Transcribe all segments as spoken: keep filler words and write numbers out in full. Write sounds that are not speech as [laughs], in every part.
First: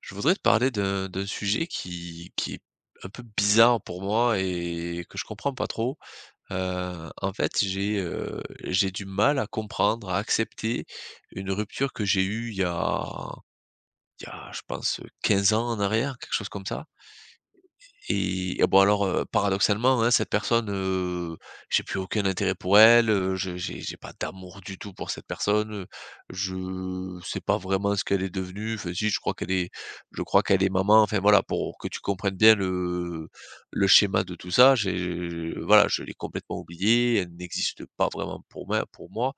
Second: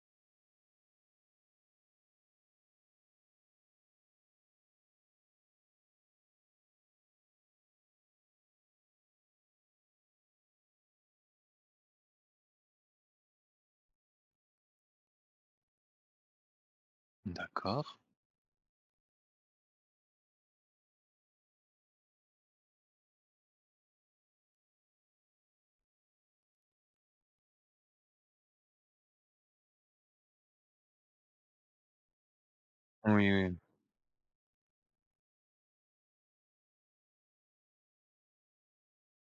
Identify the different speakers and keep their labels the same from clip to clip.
Speaker 1: Je voudrais te parler d'un d'un sujet qui qui est un peu bizarre pour moi et que je comprends pas trop. Heu, en fait, j'ai, heu, j'ai du mal à comprendre, à accepter une rupture que j'ai eue il y a il y a, je pense, heu, quinze ans en arrière, quelque chose comme ça.
Speaker 2: D'accord.
Speaker 1: Et et bon alors, heu, paradoxalement, hein, cette personne, heu, j'ai plus aucun intérêt pour elle, heu, je j'ai j'ai pas d'amour du tout pour cette personne, heu, je sais pas vraiment ce qu'elle est devenue. Enfin si, je crois qu'elle est je crois qu'elle est maman. Enfin voilà, pour que tu comprennes bien le
Speaker 2: Oui, oui.
Speaker 1: le schéma de tout ça, j'ai voilà, je l'ai complètement oubliée, elle n'existe pas vraiment pour moi pour moi.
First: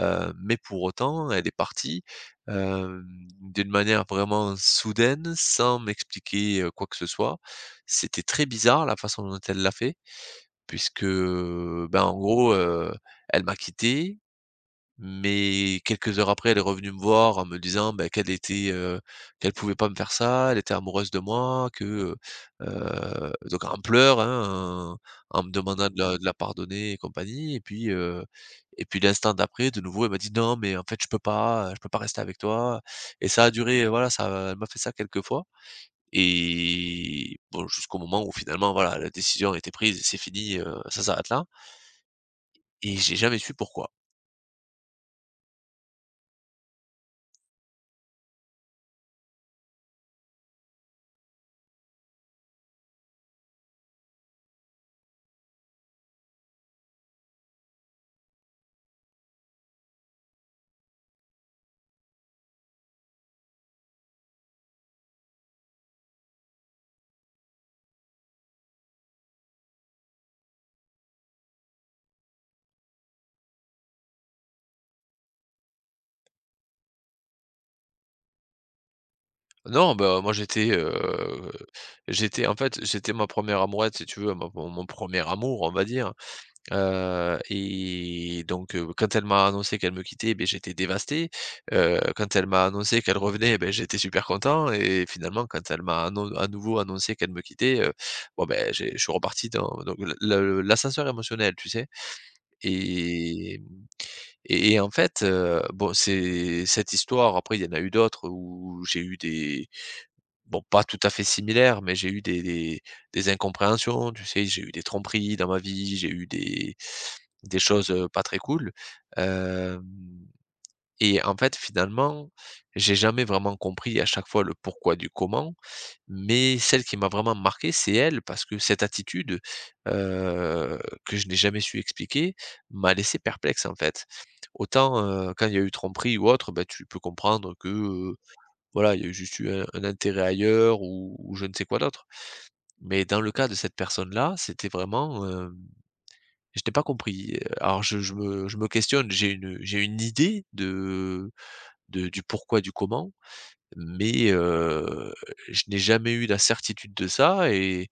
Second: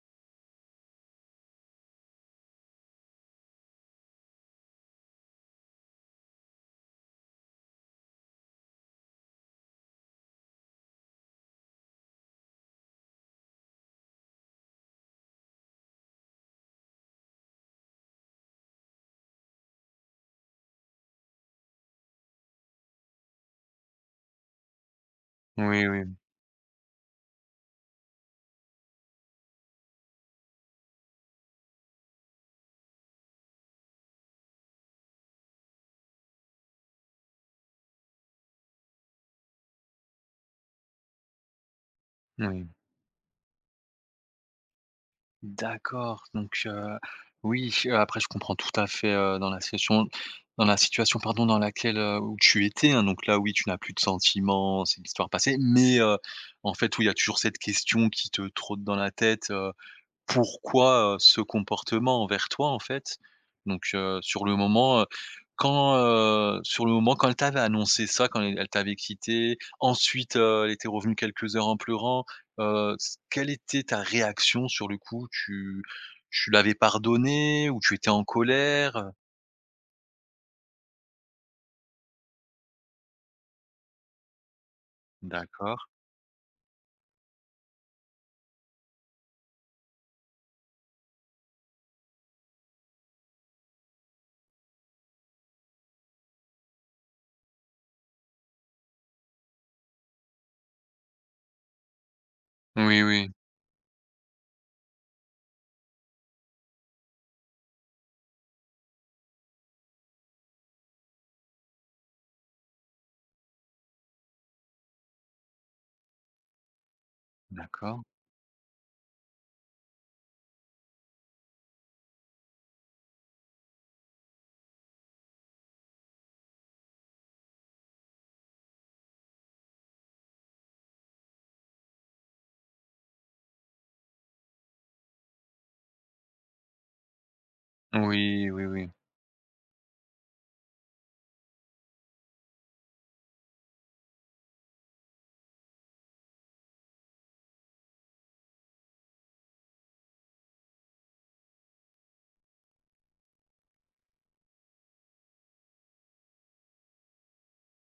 Speaker 1: Heu, mais pour autant, elle est partie, hem, d'une manière vraiment soudaine, sans m'expliquer, heu, quoi que ce soit. C'était très bizarre la façon dont elle l'a fait puisque, ben, en gros, heu, elle m'a quitté, mais quelques heures après, elle est revenue me voir en me disant, bah, qu'elle était, heu, qu'elle pouvait pas me faire ça, elle était amoureuse de moi, que, heu donc en pleurs, hein, en en me
Speaker 2: Oui,
Speaker 1: demandant de
Speaker 2: oui.
Speaker 1: la de la pardonner et compagnie et puis, heu et puis l'instant d'après, de nouveau, elle m'a dit: «Non, mais en fait, je peux pas, je peux pas rester avec toi» et ça a duré, voilà, ça elle m'a fait ça quelques fois et bon, jusqu'au moment où finalement, voilà, la décision a été prise et c'est fini, heu, ça s'arrête là
Speaker 2: Oui.
Speaker 1: et j'ai jamais su pourquoi.
Speaker 2: D'accord, donc heu, oui, heu, après je comprends tout à fait, heu, dans la situation, dans la situation, pardon, dans laquelle, heu, où tu étais, hein, donc là, oui, tu n'as plus de sentiments, c'est l'histoire passée, mais heu, en fait, oui, il y a toujours cette question qui te trotte dans la tête, pourquoi, heu, ce comportement envers toi, en fait. Donc, heu, sur le moment, heu, quand, heu, sur le moment, quand elle t'avait annoncé ça, quand elle elle t'avait quitté, ensuite, heu, elle était revenue quelques heures en pleurant, heu, s quelle était ta réaction sur le coup? Tu tu l'avais pardonné ou tu étais en colère?
Speaker 1: Non, bah, moi j'étais, heu, j'étais en fait, j'étais ma première amourette, si tu veux, mon mon mon premier amour, on
Speaker 2: D'accord.
Speaker 1: va dire, heu et donc heu, quand elle m'a annoncé qu'elle me quittait, eh ben j'étais dévasté, heu, quand elle m'a annoncé qu'elle revenait, eh ben j'étais super content et finalement quand elle m'a annon à nouveau annoncé qu'elle me quittait, heu, bon, ben j'ai je suis reparti dans donc le le l'ascenseur émotionnel, tu sais?
Speaker 2: Oui, oui.
Speaker 1: Et mmh et et en fait, heu, bon, c'est cette histoire après il y en a eu d'autres où j'ai eu des bon, pas tout à fait similaires, mais j'ai eu des des des incompréhensions, tu sais? J'ai eu des tromperies dans ma vie, j'ai eu des des choses,
Speaker 2: D'accord.
Speaker 1: heu, pas très cool, hem et en fait, finalement, j'ai jamais vraiment compris à chaque fois le pourquoi du comment, mais celle qui m'a vraiment marqué, c'est elle parce que cette attitude, heu, que je n'ai jamais su expliquer, m'a laissé perplexe, en fait. Autant, heu, quand il y a eu tromperie ou autre, ben tu peux comprendre que,
Speaker 2: Oui, oui, oui.
Speaker 1: voilà, il y a eu juste eu un un intérêt ailleurs ou ou je ne sais quoi d'autre. Mais dans le cas de cette personne-là, c'était vraiment, hem, je n'ai pas compris. Alors je je me je me questionne, j'ai une j'ai une idée de de du pourquoi, du comment, mais heu, je n'ai jamais eu la certitude de ça et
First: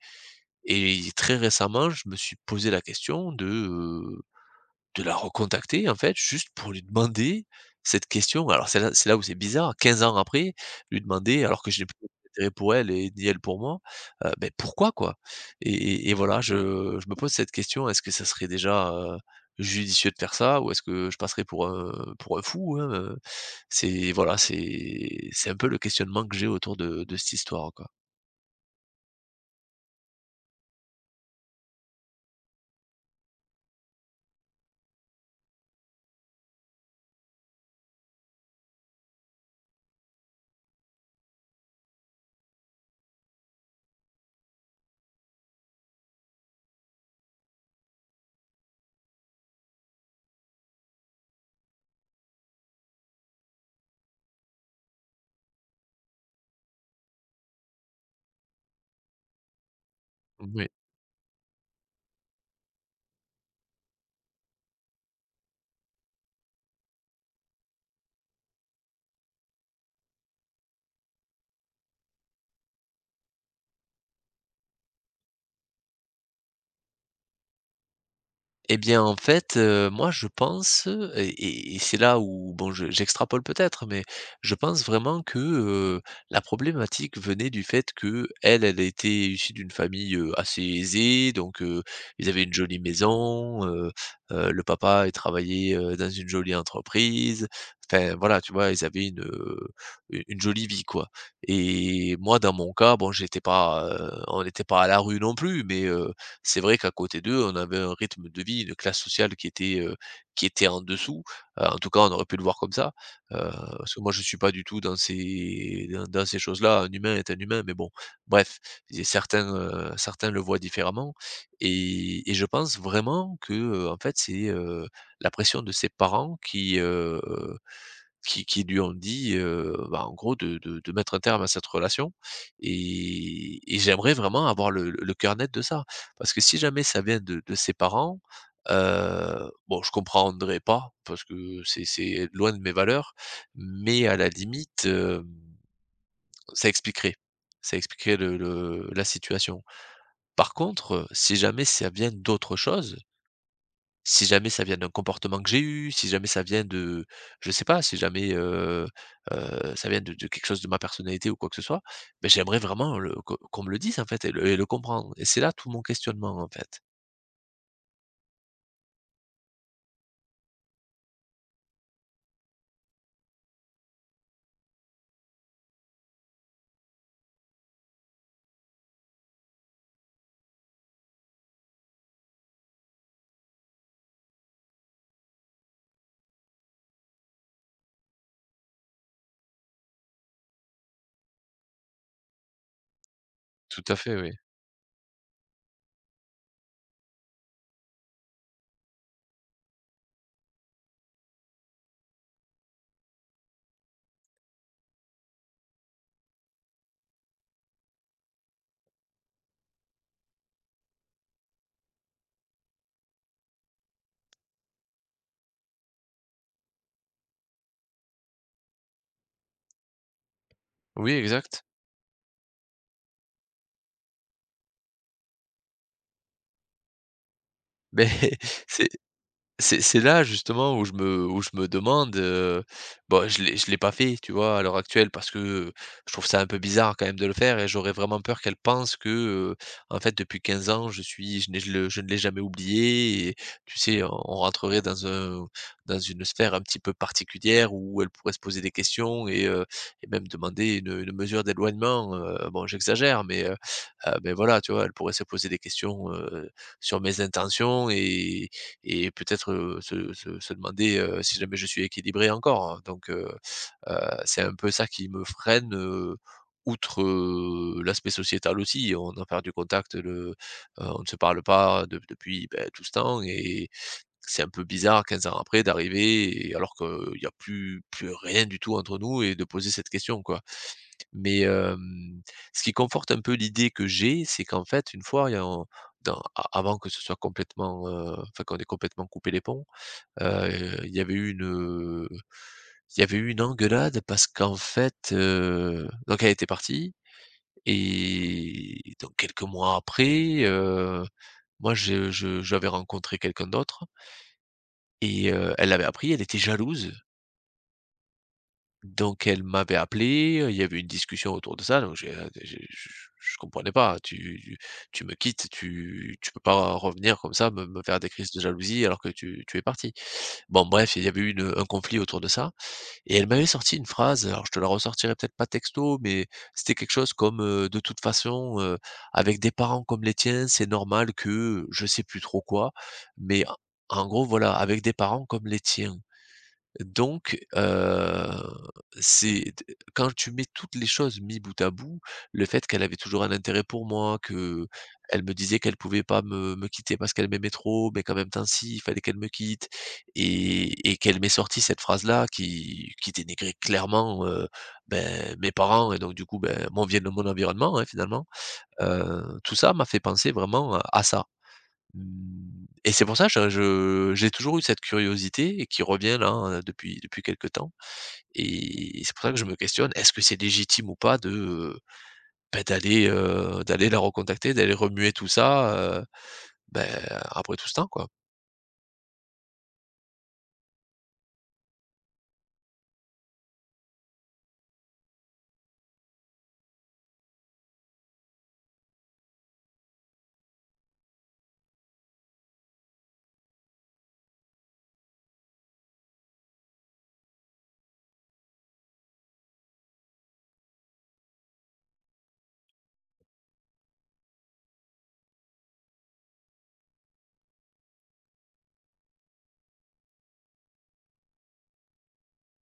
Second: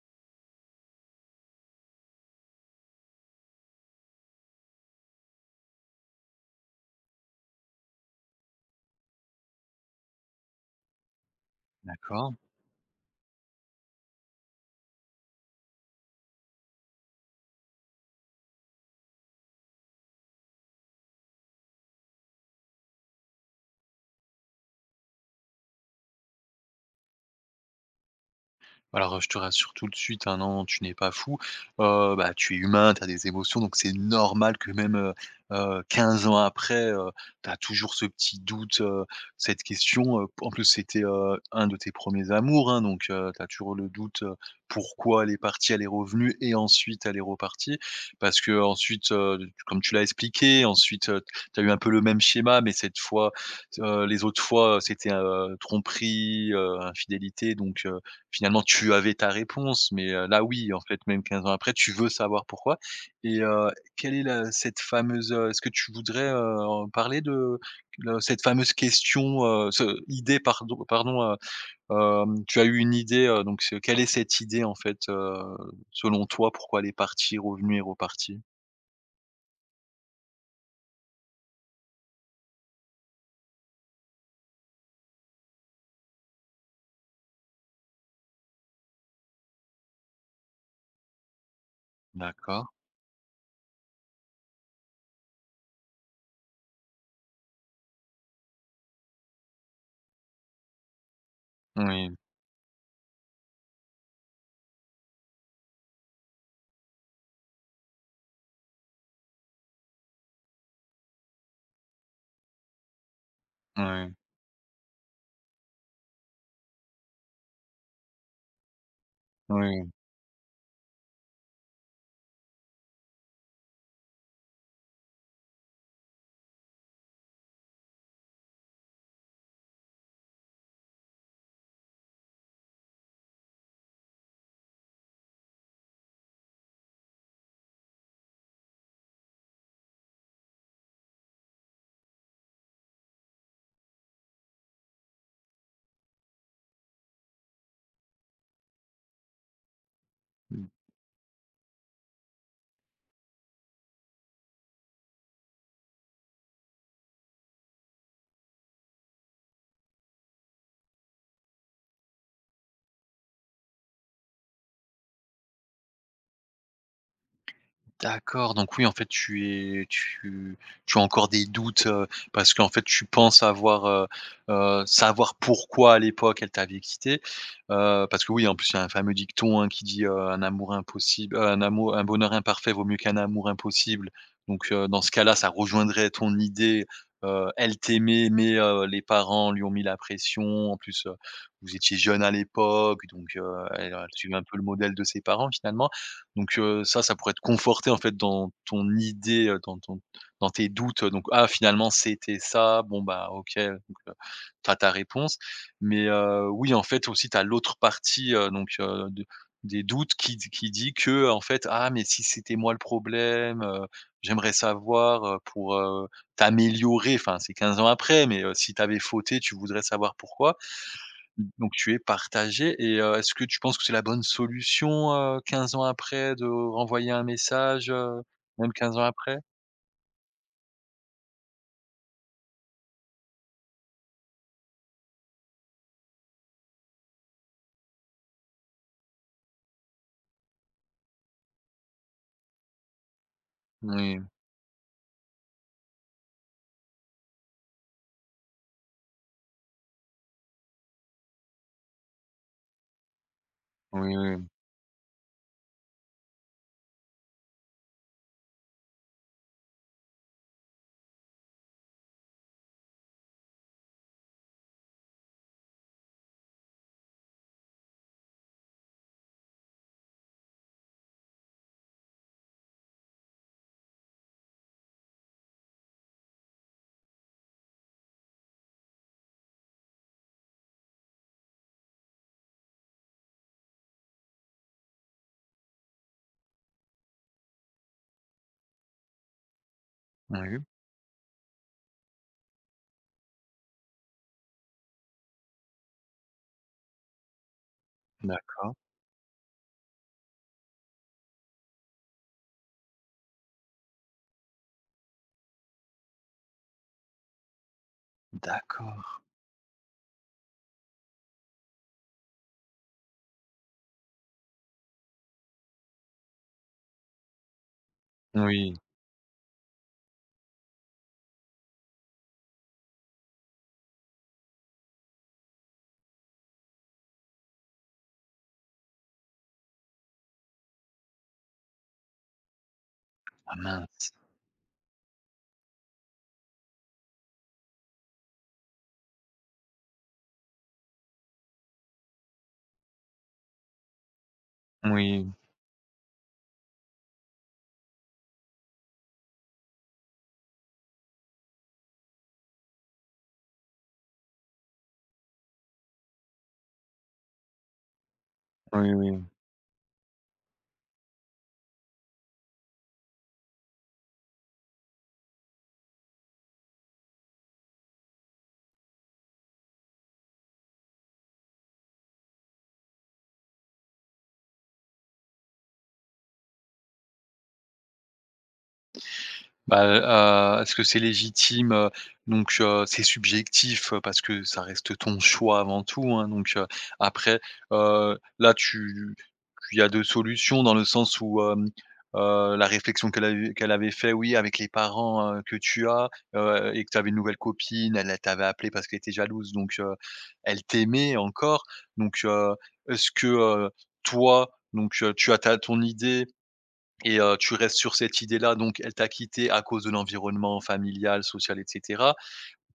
Speaker 1: et très récemment, je me suis posé la question de, euh, de la recontacter en fait, juste pour lui demander cette question. Alors c'est là c'est là où c'est bizarre, quinze ans après, lui demander alors que je n'ai plus
Speaker 2: D'accord.
Speaker 1: d'intérêt pour elle et ni elle pour moi, heu, beh, pourquoi quoi? Et et et voilà, je je me pose cette question, est-ce que ça serait déjà, heu, judicieux de faire ça? Ou est-ce que je passerais pour un pour un fou, hein, heu? C'est voilà, c'est c'est un peu le questionnement que j'ai autour de de cette histoire, quoi.
Speaker 2: Alors, je te rassure tout de suite, hein, non, tu n'es pas fou. Heu, bah, tu es humain, tu as des émotions, donc c'est normal que même, heu heu, quinze ans après, heu, tu as toujours ce petit doute, heu, cette question, heu, en plus c'était, heu, un de tes premiers amours, hein, donc heu, tu as toujours le doute, heu, pourquoi elle est partie, elle est revenue et ensuite elle est repartie. Parce que ensuite, d comme tu l'as expliqué, ensuite, heu, tu as eu un peu le même schéma, mais cette fois, heu, les autres fois, c'était, heu, tromperie, heu, infidélité, donc heu, finalement, tu avais ta réponse, mais heu, là,
Speaker 1: Moui.
Speaker 2: oui, en fait, même quinze ans après, tu veux savoir pourquoi et heu, quelle est la cette fameuse, heu est-ce que tu voudrais, heu, en parler de le cette fameuse question, heu, ce idée, pardon, pardon, heu, hem, tu as eu une idée, heu, donc ce quelle est cette idée, en fait, heu, selon toi, pourquoi elle est partie, revenue et repartie?
Speaker 1: Eh bien, en fait, heu, moi, je pense, heu, et et et c'est là où bon, je j'extrapole peut-être, mais je pense vraiment que, heu, la problématique venait du fait que elle elle était issue d'une famille, heu, assez aisée, donc heu, ils avaient une
Speaker 2: D'accord.
Speaker 1: jolie maison, heu heu, le papa, il travaillait, heu, dans une jolie entreprise. Enfin, voilà, tu vois? Ils avaient une, heu, u une jolie vie, quoi
Speaker 2: Oui.
Speaker 1: et moi, dans mon cas, bon, j'étais pas, heu, on n'était pas à la rue non plus, mais heu c'est vrai qu'à côté d'eux, on avait un rythme de vie, une classe sociale qui était, heu, qui était en dessous. Heu, en tout cas, on aurait pu le voir comme ça. Heu, Parce que moi,
Speaker 2: Oui.
Speaker 1: je ne suis pas du tout dans ces dans dans ces choses-là. Un humain est un humain, mais bon, bref, et certains, heu, certains le voient différemment et et je pense vraiment que, heu, en fait, c'est, heu, la pression de ses parents qui, heu qui qui lui ont dit, heu, bah, en gros de de de mettre un terme à cette relation et et j'aimerais vraiment avoir le le cœur net de ça. Parce que si jamais ça vient de de ses parents, heu, bon je comprendrais pas parce que c'est c'est loin de mes valeurs, mais à la limite, hem, ça expliquerait ça expliquerait le le la situation. Par
Speaker 2: Oui.
Speaker 1: contre, si jamais ça vient d'autre chose, si jamais ça vient d'un comportement que j'ai eu, si jamais ça vient de je sais pas, si jamais, heu heu, ça vient de de quelque chose de ma personnalité ou quoi que ce soit, beh, j'aimerais vraiment le qu'on qu'on me le dise, en fait et le et le comprendre et c'est là tout mon questionnement, en fait.
Speaker 2: D'accord, donc oui, en fait, tu es tu tu as encore des doutes, heu, parce qu'en fait, tu penses avoir, heu heu, savoir pourquoi à l'époque elle t'avait quitté. Heu, parce que oui, en plus, il y a un fameux dicton, hein, qui dit, heu: «Un amour impossible, heu, un amour un bonheur imparfait vaut mieux qu'un amour impossible». Donc heu, dans ce cas-là, ça rejoindrait ton idée, heu, elle t'aimait, mais heu, les parents lui ont mis la pression. En plus, heu, vous étiez jeunes à l'époque, donc heu,
Speaker 1: Tout
Speaker 2: elle
Speaker 1: à
Speaker 2: a
Speaker 1: fait, oui.
Speaker 2: suivi un peu le modèle de ses parents, finalement. Donc heu, ça, ça pourrait te conforter en fait dans ton idée, heu, dans ton dans tes doutes, donc ah finalement c'était ça, bon bah OK, donc heu, tu ta réponse. Mais heu, oui, en fait aussi t'as l'autre partie, heu, donc heu, de des doutes qui qui dit que en fait: «Ah mais si c'était moi le problème, heu, j'aimerais savoir, heu, pour, heu, t'améliorer». Enfin c'est quinze ans après, mais heu, si t'avais avais fauté, tu voudrais savoir pourquoi.
Speaker 1: Oui, exact.
Speaker 2: Donc tu es partagé et heu, est-ce que tu penses que c'est la bonne solution, heu, quinze ans après de renvoyer un message,
Speaker 1: Mais
Speaker 2: heu,
Speaker 1: [laughs]
Speaker 2: même
Speaker 1: c'est
Speaker 2: quinze ans après?
Speaker 1: C'est c'est là justement où je me où je me demande, heu, bon je l'ai je l'ai pas fait, tu vois? À l'heure actuelle parce que, je trouve ça un peu bizarre quand même de le faire et j'aurais vraiment peur qu'elle pense que, heu, en fait depuis quinze ans je suis je n'ai je le je ne l'ai jamais oublié et tu sais, on
Speaker 2: Oui,
Speaker 1: on rentrerait dans un dans une sphère un petit peu particulière où elle pourrait se poser des questions et heu et même demander une, une mesure d'éloignement, heu, bon j'exagère mais, heu,
Speaker 2: oui,
Speaker 1: heu, beh,
Speaker 2: oui,
Speaker 1: voilà, tu vois? Elle pourrait se poser des questions, heu, sur mes intentions et et peut-être, heu, se se se demander, heu, si jamais je suis équilibré encore, hein. Donc heu heu, c'est un peu ça qui me freine, heu, outre, heu, l'aspect sociétal aussi. On a perdu contact, le heu, on ne se parle pas de depuis, beh, tout ce temps et c'est un peu bizarre quinze ans après d'arriver et alors qu'il n'y a plus plus rien du tout entre nous et de poser cette question, quoi. Mais, hem, ce qui conforte un peu l'idée que j'ai, c'est qu'en fait, une fois, il y a un dans a avant que ce soit complètement, heu, enfin qu'on ait complètement coupé les ponts,
Speaker 2: oui,
Speaker 1: heu, il y avait eu une, heu, il y avait eu une engueulade parce qu'en fait, heu, donc elle était partie
Speaker 2: d'accord,
Speaker 1: et donc quelques mois après, heu, moi je je j'avais rencontré quelqu'un d'autre et heu, elle l'avait appris, elle était jalouse.
Speaker 2: d'accord.
Speaker 1: Donc elle m'avait appelé, il y avait une discussion autour de ça, donc j'ai j'ai je je comprenais pas, tu tu tu me quittes, tu tu peux pas revenir comme ça, me me faire des crises de
Speaker 2: Oui.
Speaker 1: jalousie alors que tu tu es parti. Bon bref, il y avait eu une, un conflit autour de ça et elle m'avait sorti une phrase, alors je te la ressortirai peut-être pas texto, mais c'était quelque chose comme, heu: «De toute façon, heu, avec des parents comme les tiens, c'est normal que», je sais plus trop quoi, mais
Speaker 2: Ah
Speaker 1: en en
Speaker 2: mince.
Speaker 1: gros voilà: «Avec des parents comme les tiens». Donc, heu, c'est quand tu mets toutes les choses mis bout à bout, le fait qu'elle avait toujours un intérêt pour moi, que elle
Speaker 2: Oui,
Speaker 1: me disait qu'elle pouvait pas me me quitter parce qu'elle m'aimait trop, mais qu'en même temps si, il fallait qu'elle me quitte et et qu'elle m'ait sorti cette phrase-là qui qui dénigrait clairement, heu, ben, mes parents et donc du coup, ben, mon vie mon environnement, hein, finalement.
Speaker 2: oui, oui.
Speaker 1: Heu, tout ça m'a fait penser vraiment à à ça. Mmh et c'est pour ça je je j'ai toujours eu cette curiosité et qui revient là, hein, depuis depuis quelque temps et c'est pour ça que je me questionne, est-ce que c'est légitime ou pas de, heu, bah, d'aller, heu, d'aller la recontacter, d'aller remuer tout ça, heu, bah, après tout ce temps, quoi?
Speaker 2: Bah, heu, est-ce que c'est légitime, heu, donc heu, c'est subjectif, heu, parce que ça reste ton choix avant tout, hein, donc heu, après, heu, là tu il y a deux solutions dans le sens où, hem, heu, la réflexion qu'elle a qu'elle avait fait, oui, avec les parents, heu, que tu as, heu et que tu avais une nouvelle copine, elle elle t'avait appelé parce qu'elle était jalouse, donc heu, elle t'aimait encore, donc heu, est-ce que, heu, toi, donc heu, tu as ta ton idée et heu, tu restes sur cette idée-là, donc elle t'a quitté à cause de l'environnement familial, social, et cétéra.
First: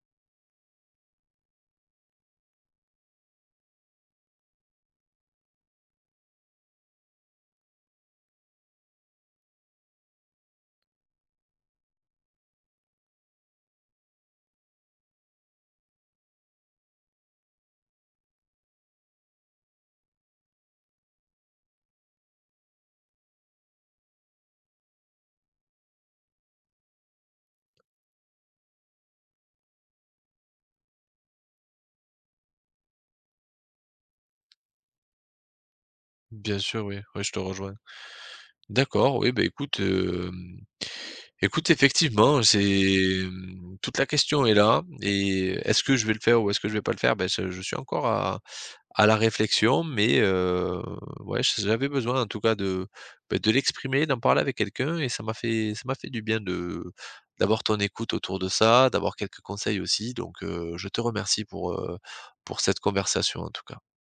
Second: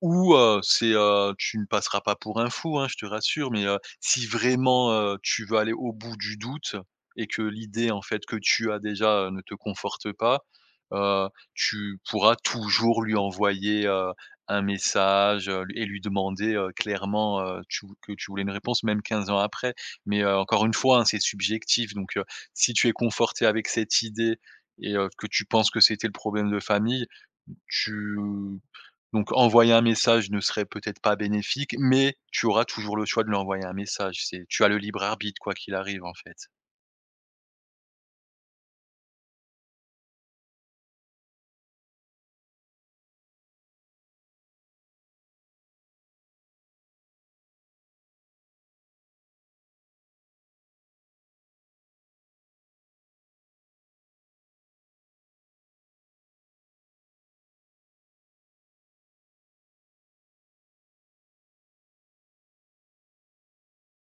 Speaker 2: Ou, heu, c'est, heu, tu ne passeras pas pour un fou, hein, je te rassure, mais, heu, si vraiment, heu, tu veux aller au bout du doute et que l'idée, en fait, que tu as déjà, heu, ne te conforte pas, heu, tu pourras toujours lui envoyer, heu, un message, heu, et lui demander, heu, clairement, heu, tu que tu voulais une réponse même quinze ans après. Mais, heu, encore une fois, hein, c'est subjectif donc, heu, si tu es conforté avec cette idée et heu, que tu penses que c'était le problème de famille, tu donc envoyer un message ne serait peut-être pas bénéfique, mais tu auras toujours le choix de lui envoyer un message. C'est Tu as le libre arbitre quoi qu'il arrive, en fait.
Speaker 1: Bien sûr, oui, oui, je te rejoins. D'accord, oui, ben écoute, hem, écoute, effectivement, c'est, mmh, toute la question est là et est-ce que je vais le faire ou est-ce que je vais pas le faire? Ben ce je suis encore à à la réflexion, mais heu, ouais, j'avais besoin en tout cas de, beh, de l'exprimer, d'en parler avec quelqu'un et ça m'a fait ça m'a fait du bien de d'avoir ton écoute autour de ça, d'avoir quelques conseils aussi donc heu, je te remercie pour, heu, pour cette conversation en tout cas.